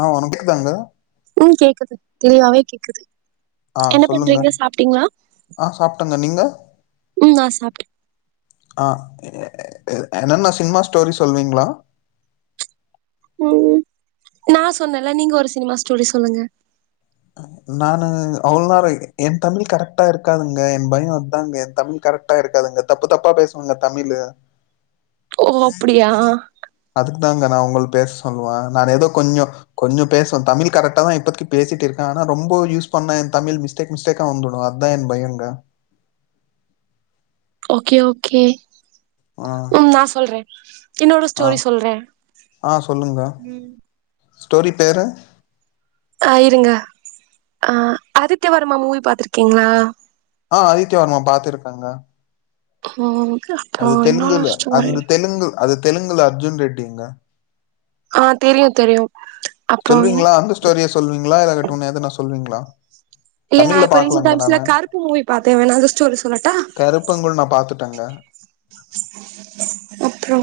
ஆஹ் ஒனுக்கு தாங்க உம் கேக்குது தெளிவாவே கேக்குது ஆ என்ன சொல்லுங்க பண்றீங்க சாப்பிட்டிங்களா ஆ சாப்ட்டங்க நீங்க உம் நான் சாப்பிட்டேன் ஆஹ் என்னன்ன சினிமா ஸ்டோரி சொல்லுவீங்களா ம் நா சொன்னேன்ல நீங்க ஒரு சினிமா ஸ்டோரி சொல்லுங்க ம் நானு அவ்ளவா [unintelligible] என் தமிழ் கரெக்டா இருக்காதுங்க என் பயோ அதாங்க ஏன் தமிழ் கரெக்டா இருக்காதுங்க தப்பு தப்பா பேசுவங்க தமிழு. ஓ அப்பிடியா உங்கள் பேச சொல்லுவா நானு ஏதோ கொஞ்சோ கொஞ்சோ பேசுவ தமிழ் கரெக்டாதா இப்பத்திக்கி பேசிட்டு இரு க்கே ஆனா ரொம்ப யூஸ் பண்ணா ஏன் தமிழ் மிஸ்டேக் மிஸ்டேக்கா வந்துடு அதான் என் பயோங்க ஓகே ஓகே ஆ ம் நா சொல்றே என்னோட ஆ ஸ்டோரி சொல்றே ஆ சொல்லுங்க ம் ஸ்டோரி பேரு ஆ இருங்க ஆ ஆதித்ய வர்மா மூவி பாத்துருக்கீங்களா ஆ ஆதித்யவர்மா பாத்திருக்கங்க ம் அப்றோ அது என்னோட தெலுங்குல ஸ்டோரி அந்த தெலுங்கு அது தெலுங்குல அர்ஜுன் ரெட்டிங்க ஆ தெரியு தெரியு அப்றோ சொல்வீங்களா அந்த ஸ்டோரிய சொல்வீங்களா இல்லாகாட்டு இன்ன எதுனா சொல்வீங்களா இல்ல நா தமிழ்ல ரீசன்ட் பாக்கலாங்க டைம்ஸ்ல நானு கருப்பு மூவி பாத்தே வேண்ணா அந்த ஸ்டோரி சொல்லட்டா கருப்பங்கூழ் நான் பாத்துட்டேங்க அப்றோ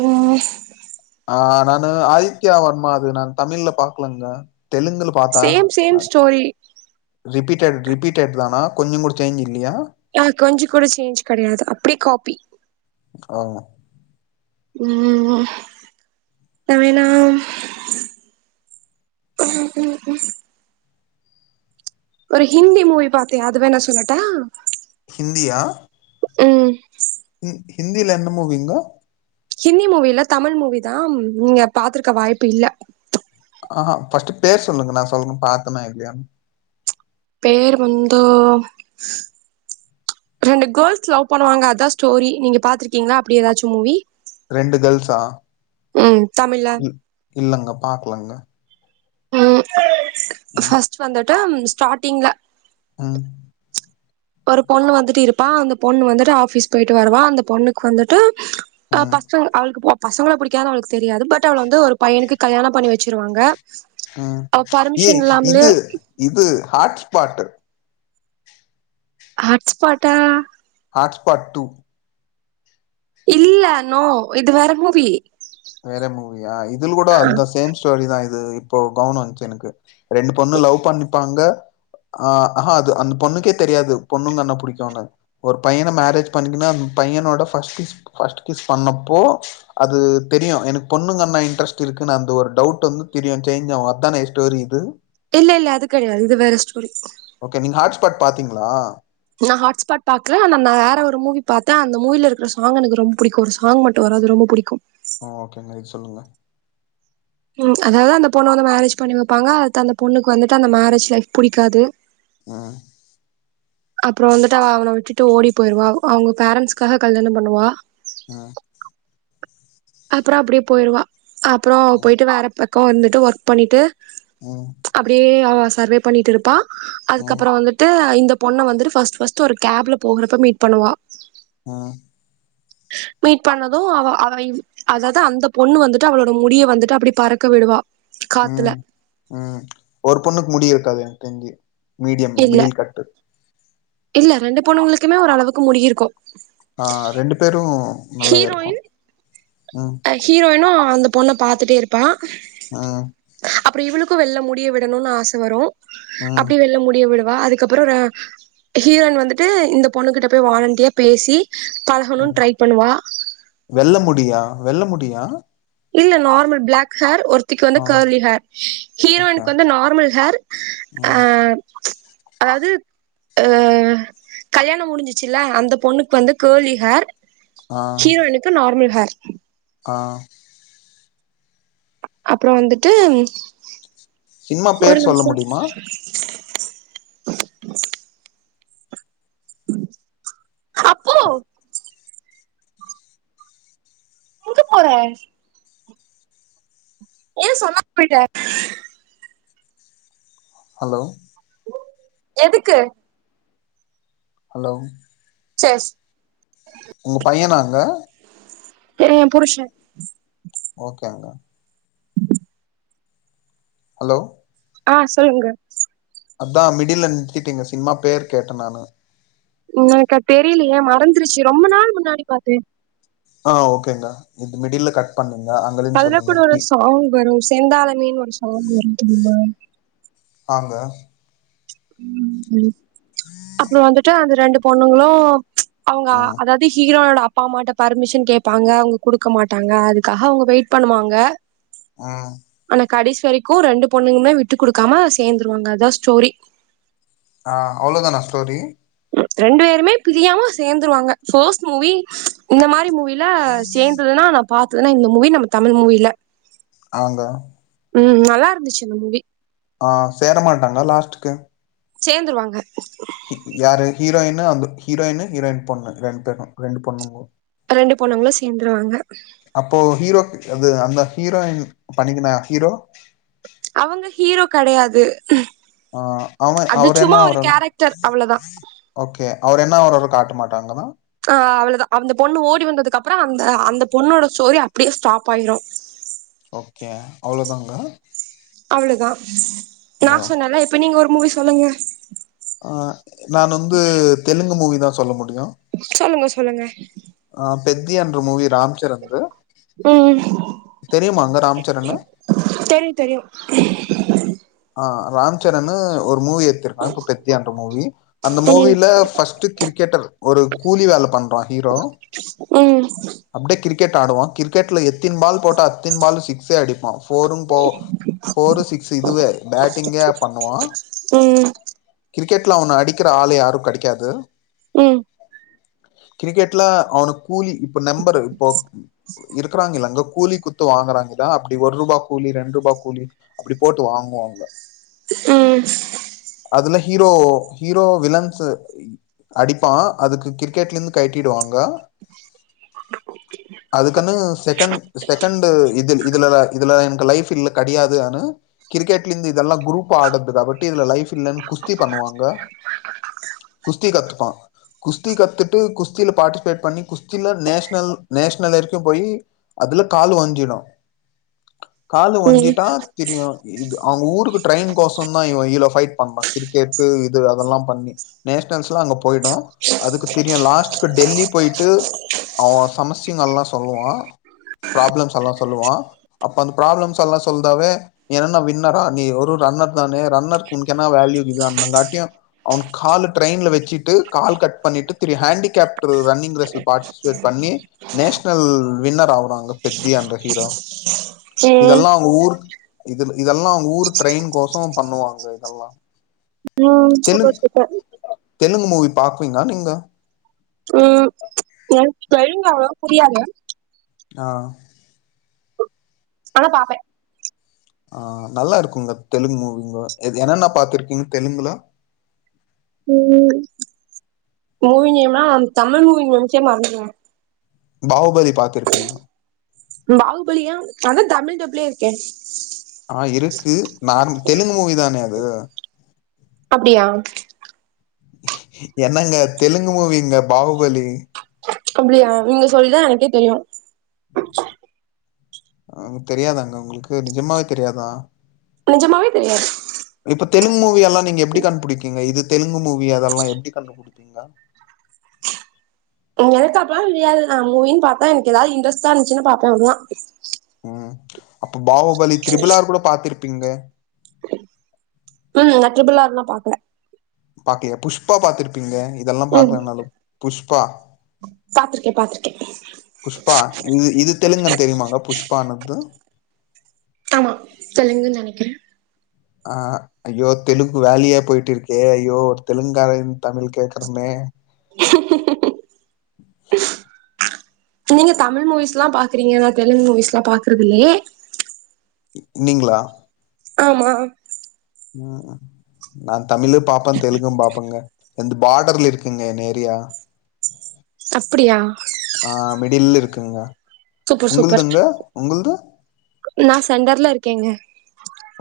ஆ நானு ஆதித்யா வர்மா அது நான் தமிழ்ல பாக்கலங்கா தெலுங்குல பாத்தா சேம் ஆ சேம் ஸ்டோரி ரிபீட் டட் ரிப்பீட்டட்தானா கொஞ்சங் கூட சேஞ்சு ஆ கொஞ்ச கூட சேஞ்ச் கெடையாது அப்படியே காப்பி. ஓ ம் வேண்ணா ம் ம் ம் ம் ஒரு ஹிந்தி மூவி பாத்தே அது வேண்ணா சொல்லட்டா? ஹிந்தியா? ம் ஹி ஹிந்தில என்ன மூவிங்கோ? ஹிந்தி மூவி இல்ல தமிழ் மூவிதா ம் நீங்க பாத்துருக்க வாய்ப்பு இல்ல ஆ ஹா ஃபஸ்ட்டு பேர் சொல்லுங்க நா சொல்ற பாத்தனா இல்லயானு பேர் வந்து ரெண்டு கேர்ள்ஸ் லவ் பண்ணுவாங்க அதா ஸ்டோரி. நீங்க பாத்திருக்கீங்களா அப்டி ஏதாச்சு மூவி? ரெண்டு கேர்ள்ஸா ம் தமிழ்ல ம் இல்லங்க பாக்கலங்க ம் ம் ஃபஸ்ட் வந்து ட்டு ஸ்டாட்டிங்ல ம் ஒரு பொண்ணு வந்துட்டு இருப்பா அந்த பொண்ணு வந்துட்டு ஆஃபீஸ் போயிட்டு வருவா அந்த பொண்ணுக்கு வந்துட்டு ஆ.. ம் பசங்க அவளுக்கு போ பசங்களை பிடிக்காது அவளுக்கு தெரியாது, பட் அவளை வந்து ஒரு பையனுக்கு கல்யாணம் பண்ணி வச்சிருவாங்க.. உஹம் அவ ஏ, பர்மிஷன் இல்லாமலே இது.. இது.. ஹாட்ஸ்பாட்.. ஆஹ்ட்ஸ் பாட்டா... ஆர்ட்ஸ் பார்ட் டூ இல்ல... நோ., இது வேற மூவி.. வேற மூவியா... இதுல கூட அந்த சேம் ஸ்டோரி தான். இ இது, இப்போ கவனம் வந்துச்சு எனக்கு. ரெண்டு பொண்ணு லவ் பண்ணிப்பாங்க.. ஆஹ்.. ஆஹா.. அது அந்த பொண்ணுக்கே தெரியாது, பொண்ணுங்கென்னா புடிக்கும்னு., ஒரு பையனை மேரேஜ் பண்ணிங்கன்னா அந்த பையனோட ஃபர்ஸ்ட் ஸ் ஃபஸ்ட் கிஸ் பண்ணப்போ அது... தெரியும், எனக்கு பொண்ணுங்க என்ன இன்ட்ரெஸ்ட் இருக்குன்னு அந்த ஒரு டவுட் வந்து தெரியும் சேஞ்ச் ஆகும்., அது தானே ஸ்டோரி இது இல்ல.. இல்ல.. அது கிடையாது இது வேற ஸ்டோரி.. ஓகே., நீங்க ஹாட் ஸ்பாட் பாத்தீங்களா.. நான் ஹாட்ஸ்பாட் பாக்ல.. ஆனா நான் வேற ஒரு மூவி பார்த்தேன், அந்த மூவி ல இருக்கற சாங் எனக்கு ரொம்ப பிடிக்கும்., ஒரு சாங் மட்டும் வரும்., அது ரொம்ப பிடிக்கும். ஆஹ ஓகேங்க இது சொல்லுங்க உம்.. அதாவது அந்த பொண்ணை வந்து மேரேஜ் பண்ணி வைப்பாங்க, அது அந்த பொண்ணுக்கு வந்துட்டு, அந்த மேரேஜ் லைஃப் புடிக்காது. ஆஹ்... அப்புறம் வந்துட்டு, அவ அவனை விட்டுட்டு ஓடி போயிருவா, அவங்க பேரண்ட்ஸ்க்காக கல்யாணம் பண்ணுவா. ஆஹ் அப்புறம் அப்படியே போயிருவா., அப்புறம் அவ போயிட்டு வேறப்ப.. அக்கா வந்துட்டு ஒர்க் பண்ணிட்டு ம் அப்டியே அவா சர்வே பண்ணிட்டு இருப்பா ம் அதுக்கப்புறம் வந்துட்டு இந்த பொண்ணை வந்துட்டு் ஒரு கேப்ல போகறப்ப மீட் பண்ணுவா ம் மீட் பண்ணதும் அவ அவை அதாவது அந்த பொண்ணு வந்துட்டு அவளோட முடிய வந்துட்டு அப்ப்டடி பறக்க விடுவா காத்துல உம் உம் ஒரு பொண்ணுக்கு முடி இருக்காது தி மீடியம் இல்ல விடியில் கட்டு இல்ல ரெண்டு பொனவங்களுக்குமே ஒரு அளவுக்கு முடியிருக்கும் ஆஹ் ரெண்டு பேரும் நல்லாவே இருக்கு ம் ஹரோயன்ஹரோயன்ும் பொண்ணை பாரத்துுட்டே இருப்பா ம் அப்புறம் இவ்வளவுக் வெல்ல முடிய விடணும்னு ஆசை வரும் ம் அப்படியே வெல்ல முடிய விடும் வா அதுக்கப்புறம் ஹீரோயின் வந்துட்டு இந்த பொண்ணு கிட்ட போய் வாலண்டியா பேசி பழகனும் ட்ரை பண்ணுவா வெல்ல முடியும் ஆ வெல்ல முடியா இல்ல நார்மல் பிளாக் ஹேர் ஒரு த்திக்கு வந்து ஆ கர்லி ஹேர் ஓகே ஹீரோயின்க்கு வந்து நார்மல் ஹேர் ஆ ம் அதாவது ஆ கல்யாணம் முடிஞ்சிச்சுல அந்த பொண்ணுக்கு வந்து கர்லி ஹேர் ஆ ஹீரோயின்க்கு நார்மல் ஹேர் ஆ அப்புறம் வந்துட்டு சினிமா ஒரு பேர் சொல்ல நிமிஷம் முடியுமா அப்பு ஆ எங்க போற ஏன் சொன்ன போயிட்ட ஹலோ எதுக்கு ஹலோ சியர்ஸ் உங்க பையனாங்க ஏன் புருஷன் ஓகேங்க ஹலோ ஆ சொல்லுங்க அதான் மிடில்ல நிறுத்திட்டீங்க சும்மா பேர் கேட்டேன் நானு ம் கா தெரியலையே மறந்துருச்சு ரொம்ப நாள் முன்னாடி பார்த்தேன் ஆ ஓகேங்கா இது மிடில்ல கட் பண்ணு அதுல கூட ஒரு சாங் வரும் செந்தாளமேனு ஒரு சாங் வரும் தெரியுமா ஆங்க ம் ம் அப்புறம் வந்துட்டு அந்த ரெண்டு பொண்ணுங்களும் அவங்க ம் அதாவது ஹீரோயோட அப் அப்பாமாட்ட பர்மிஷன் கேப்பாங்க அவங்க குடுக்க மாட்டாங்க அதுக்காக அவங்க வெயிட் பண்ணுவாங்க ஆ கடேஸ் வரைக்கு ரெண்டு பொண்ணுங்குமே விட்டு குடுக்காம சேந்துருவாங்க அதா ஸ்டோரி ஆ அவ்ளோதானா ஸ்டோரி ரெண்டு பேருமே பிரியாம சேர்ந்துருவாங்க [unintelligible] மூவி இந்த மாதிரி மூவி இல்ல சேர்ந்துதுனா பாத்ததுனா இந்த மூவி நம்ம தமிழ் மூவில ஆங்க உ நல்லா இருந்துச்சு அந்த மூவி ஆ சேர மாட்டாங்க லாஸ்ட்க்கு சேர்ந்துருவாங்க யாரு ஹீரோயின்னு அந்த ஹீரோயின்னு ஹீரோயின் பொண்ணு ரெண்டு பேரும் ரெண்டு பொண்ணுங்க ரெண்டு பொண்ணுங்களு சேர்ந்துருவாங்க அப்போ ஹீரோக்கு அது அந்த ஹீரோயின் பண்ணிக்குனா ஹீரோ அவங்க ஹீரோ கிடையாத து உ ஆ அவ அவர் என்ன ஆவரார் உ கேரக்டர் அவ்வளவுதான் ஓகே அவர் என்ன ஆவரார் காட்ட மாட்டாங்கன்னா அ அவ்ளதா அந்த பொண்ணு ஓடி வந்ததுக்கு அப்றோ அந்த அந்த பொண்ணோட ஸ்டோரி அப்டியே ஸ்டாப் ஆயிரு ஓகே அவ்ளோதாங்க அவ்ளதா நா பா சொன்னல இப்ப நீங்க ஒரு மூவி சொல்லுங்க ஆ நா வந்து தெலுங்கு மூவி தா சொல்ல முடியு சொல்லுங்க சொல்லுங்க பெத்தியா ன்ற மூவிய உ தெரியுமாங்க ராம்சரனு தெரியு தெரியு ஆ ராம் சரனு ஒரு மூவி எடுத்துருக்கா பெத்தியா என்ற மூவி அந்த உம் மூவில ஃபஸ்ட் கிரிக்கெட்டர் ஒரு கூலி வேல பண்றா ஹீரோ உ அப்டியே கிரிக்கெட் ஆடுவா கிரிக்கெட்ல எத் த்தீன் பால் போட்டா அத் தின் பால் சிக் ச அடிப் பா ஃபோரு போ ஃபோரு சிக்ஸு இதுவே பேட்டிங்கே பண்ணுவா ம் கிரிக் க்கெட்ல அவனு அடிக்கிற ஆள் யாரு கடைக்காது ம் கிரிக்கெட்ல அவனு கூலி இப்ப மெம்பரு இப்போ இருக்கிறாங்கில்லங்க கூலி குத்து வாங்குறாங்கதா அப்டி ஒர் ருபா கூலி ரெண் ருபா கூலி அப்டி போட்டு வாங்குவாங்க ம் அதுல ஹீரோ ஹீரோ விலன்ஸ அடிப்பா அதுக்கு கிரிக்கெட்லெந்து கழட்டிடுவாங்க அதுக்குன்னு செகண்ட் செகண்ட்டு இதுல் இதுல இது எனக்கு லைஃப் இல்ல கடயாது‌ஆனா கிரிக்கெட்லெந்து இதெல்லா குரூப்பா ஆடதுதா ஒட்டி இதுல லைஃப் இல்லன் குஸ்தி பண்ணுவாங்க குஸ்தி கத்துப்பா குஸ்தி கத்துட்டு குஸ் தில பாட்டுஸ்பேட் பண்ணி குஸ் தில நேஷ்னல் நேஷ்னல் வரைக்கு போயி அதுல கால் ஒஞ்சிடு காலு ஒஞ்சிட்டா தெரியு இது அவுங்க ஊருக்கு ட்ரெயின் கோசொந்தா இவ இவ்ள ஃபைட் பண்ணா கிரிக்கெட்டு இ து அதல்லா பண்ணி நேஷ்னல் ஸ்ல அங்க போயிடு அதுக்கு தெரியு லாஸ்ட்க்கு டெல்லி போயிட்டு அவ சமஸ்டினல்லா சொல்லுவா ப்ராப்ளம்ஸ் எல்லா சொல்லுவா அப்ப அந்த ப்ரா ப்ளம்ஸ் எல்லா சொல்தாவே நீ என்னன்ன வின்னரா நீ ஒரு ரன்னர் தானே ரன்னர்க்கு உன்க் என்ன வேல்யூ இது அந்தங்காட்டியு அவனுக் காலு ட்ரைன்ல வெச்சி ட்டு கால் கட் பண்ணிட்டு தரி ஹேண்டிகேப்ட்ரு ரன்னிங் ரே ஸு பாட் ஸ்பேட் பண்ணி நேஷ்னல் வின்னர் ஆவுறாங்க பெத்திய அன்ற ஹீரோ ம் இதெல்லா அவுங்க ஊர் இதுல் இதெல்லா அவுங்க ஊரு ட்ரெயின் கோசொ பண்ணுவாங்க இதெல்லா ம் சூப்பர் சூப்பர் பாக்குவிங்ளா நீங்க? ம் எனக் தெலுங் அவ்ளவா புரியாது ஆ ஆனா பாப்பே ஆ நல்லாருக்குங்க தெலுங்கு மூவிங்க என்னன்ன பாத்துருக்கீங்க தெலுங்குல ம் மூவி நேம்னா தமிழ் மூவி நேம்ஸே மறந்துருவே பாகுபலி பாத்துருப்பீங்க பாகுபலியா அதா தமிழ் டப்லே இருக்கே ஆ இருக்கு நார் தெலுங்கு மூவி தானே அது அப்டியா என்னங்க தெலுங்கு மூவிங்க பாகுபலி அப்டியா நீங்க சொல்லிதா எனக்கே தெரியு அ தெரியாதாங்க உங்களுக்கு நிஜமாவே தெரியாதா நெஜமாவே தெரியாது இப்ப தெலுங்கு மூவி யெல்லா நீங்க எப்டி கண்டுபிடிப்பிங்க இது தெலுங்கு மூவி அதெல்லா எப்டி கண்டுபிடிப்பிங்க எனக்கு அப்பல்லா தெரியாது நா மூவின் பாத்தா எனக்கு ஏதாவது இன்ரெஸ்டா இருந்துச்சுன்னாதா பாப்பேன் அவ்ளதா அப்டி [unintelligible] பாகுபலி திரிபுலார் கூட பாத்திரு ப்பிங்களே ம் நா ட்ரிபிள் ஆர் ல பாக்கல பாக்கலயா புஷ்பா பாத்துருபீங்களே இதெல்லா ம் பாக்கலயினாலு புஷ்பா பாத்திருக்கே பாத்திருக்கே புஷ்பா இது இது தெலுங்குனு தெரியுமாங்க புஷ்பானாது தெலுகுன்னு நெனக்குறே ஆ ஐயோ தெலுங்கு வேலயா போயிட்டுயிருகே ஐயோ தெலுங்கார தமிழ் கேக்கணுமே நீங்க தமிழ் மூவிஸ்லா பாக்குறிங்க நா தெலுங்கு மூவிஸ்லா பாக்குறதுயில்லையே நீங்களா ஆமா ம் நா தமிலும் பாப்பே தெலுங்கு பாப்பேங்க எந்து பாடர்ல இருக்குங்க எங்க ஏரியா அப்புடியா ஆ மிடில்ல இருக்கேங்க சூப்பர் சூப்பர் உங்குள்துங்க உங்குள்து நா செண்டர்ல இருகேங்க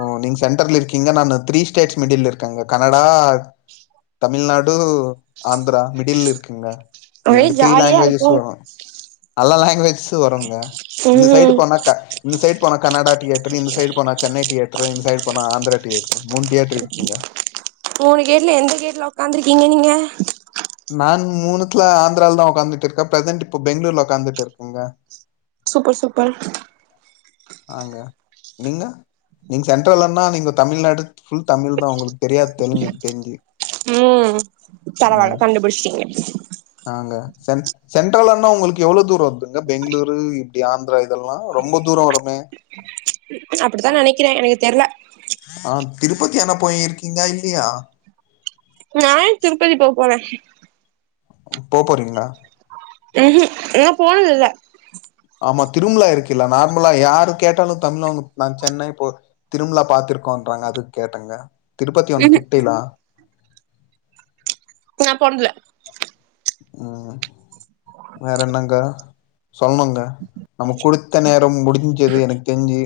ஆ நீங் சென்டர்ல இருகீங்க நா த்ரீ ஸ்டேஸ் மிடில்ல இருக்கேங்க கனடா தமிழ்நாடு ஆந்ரா மிடில இருக்குங்க ஒரே ஜாலியா இருக்கு அல்லா லேங்குவேஜ் து வருங்க இந்த சைடு ம் போனா இந்த சைடு போன கனடா டியடர் இந்த சைடு போனா சென்னை டியடர் த்ர இந்த சைடு போன ஆந்திர டியடர் மூனு கேட்ல எந்த கேட்ல உக்காந்துருக்கீங்க நீங்க [inaudible] நா மூனுத்துல ஆந்திராவில தா உக்காந்துட்டுருக்கே பிரசன்ட் இப்ப பெங்களூர்ல உக்காந்துட்டுருக்குகேங்க சூப்பர் சூப்பர் ஆங்க நீங்க நீங்க சென்ட்ரல்னா நீங்க தமிழ்நாடு ஃபுல் தமிழ் தா உங்களுகு தெரியா தெலுங்கு தெரிஞ்சி ம் பரவால கண்டுபுடிஸ்டிங்க ஆங்க சென் சென்ட்ரலனா உங்களுக்கு எவ்ளோ தூர வருதுங்க பெங்களூரு இப்டி ஆந்ரா இதெல்லா ரொம்ப தூர வ மே அப்டிதா நெனைக்கிற எனக்கு தெர்ல ஆ திருப்பதி ஆனா போயிருகிங்கா இல்லியா நா ஏ திருப்பதி போ போற போ போறிங்ளா உஹம் நா போனதில்ல ஆமா திருமுலா இருக்கில்ல நார்மலா யாரு கேட்டாலும் தமிழ் அவ்ங்க நா சென்னை போ திரும்லா பாத்திருக்கோன்றாங்க அதுக் கேட்டங்க திருப்பத்தி ஒன்னு ம் ஹும் கிட்டில்லா நா போனதில்ல ம் வேற என்னங்கா சொல்னுங்க நம்முக் குடுத்த நேரோ முடிஞ்சது எனக் தெஞ்சு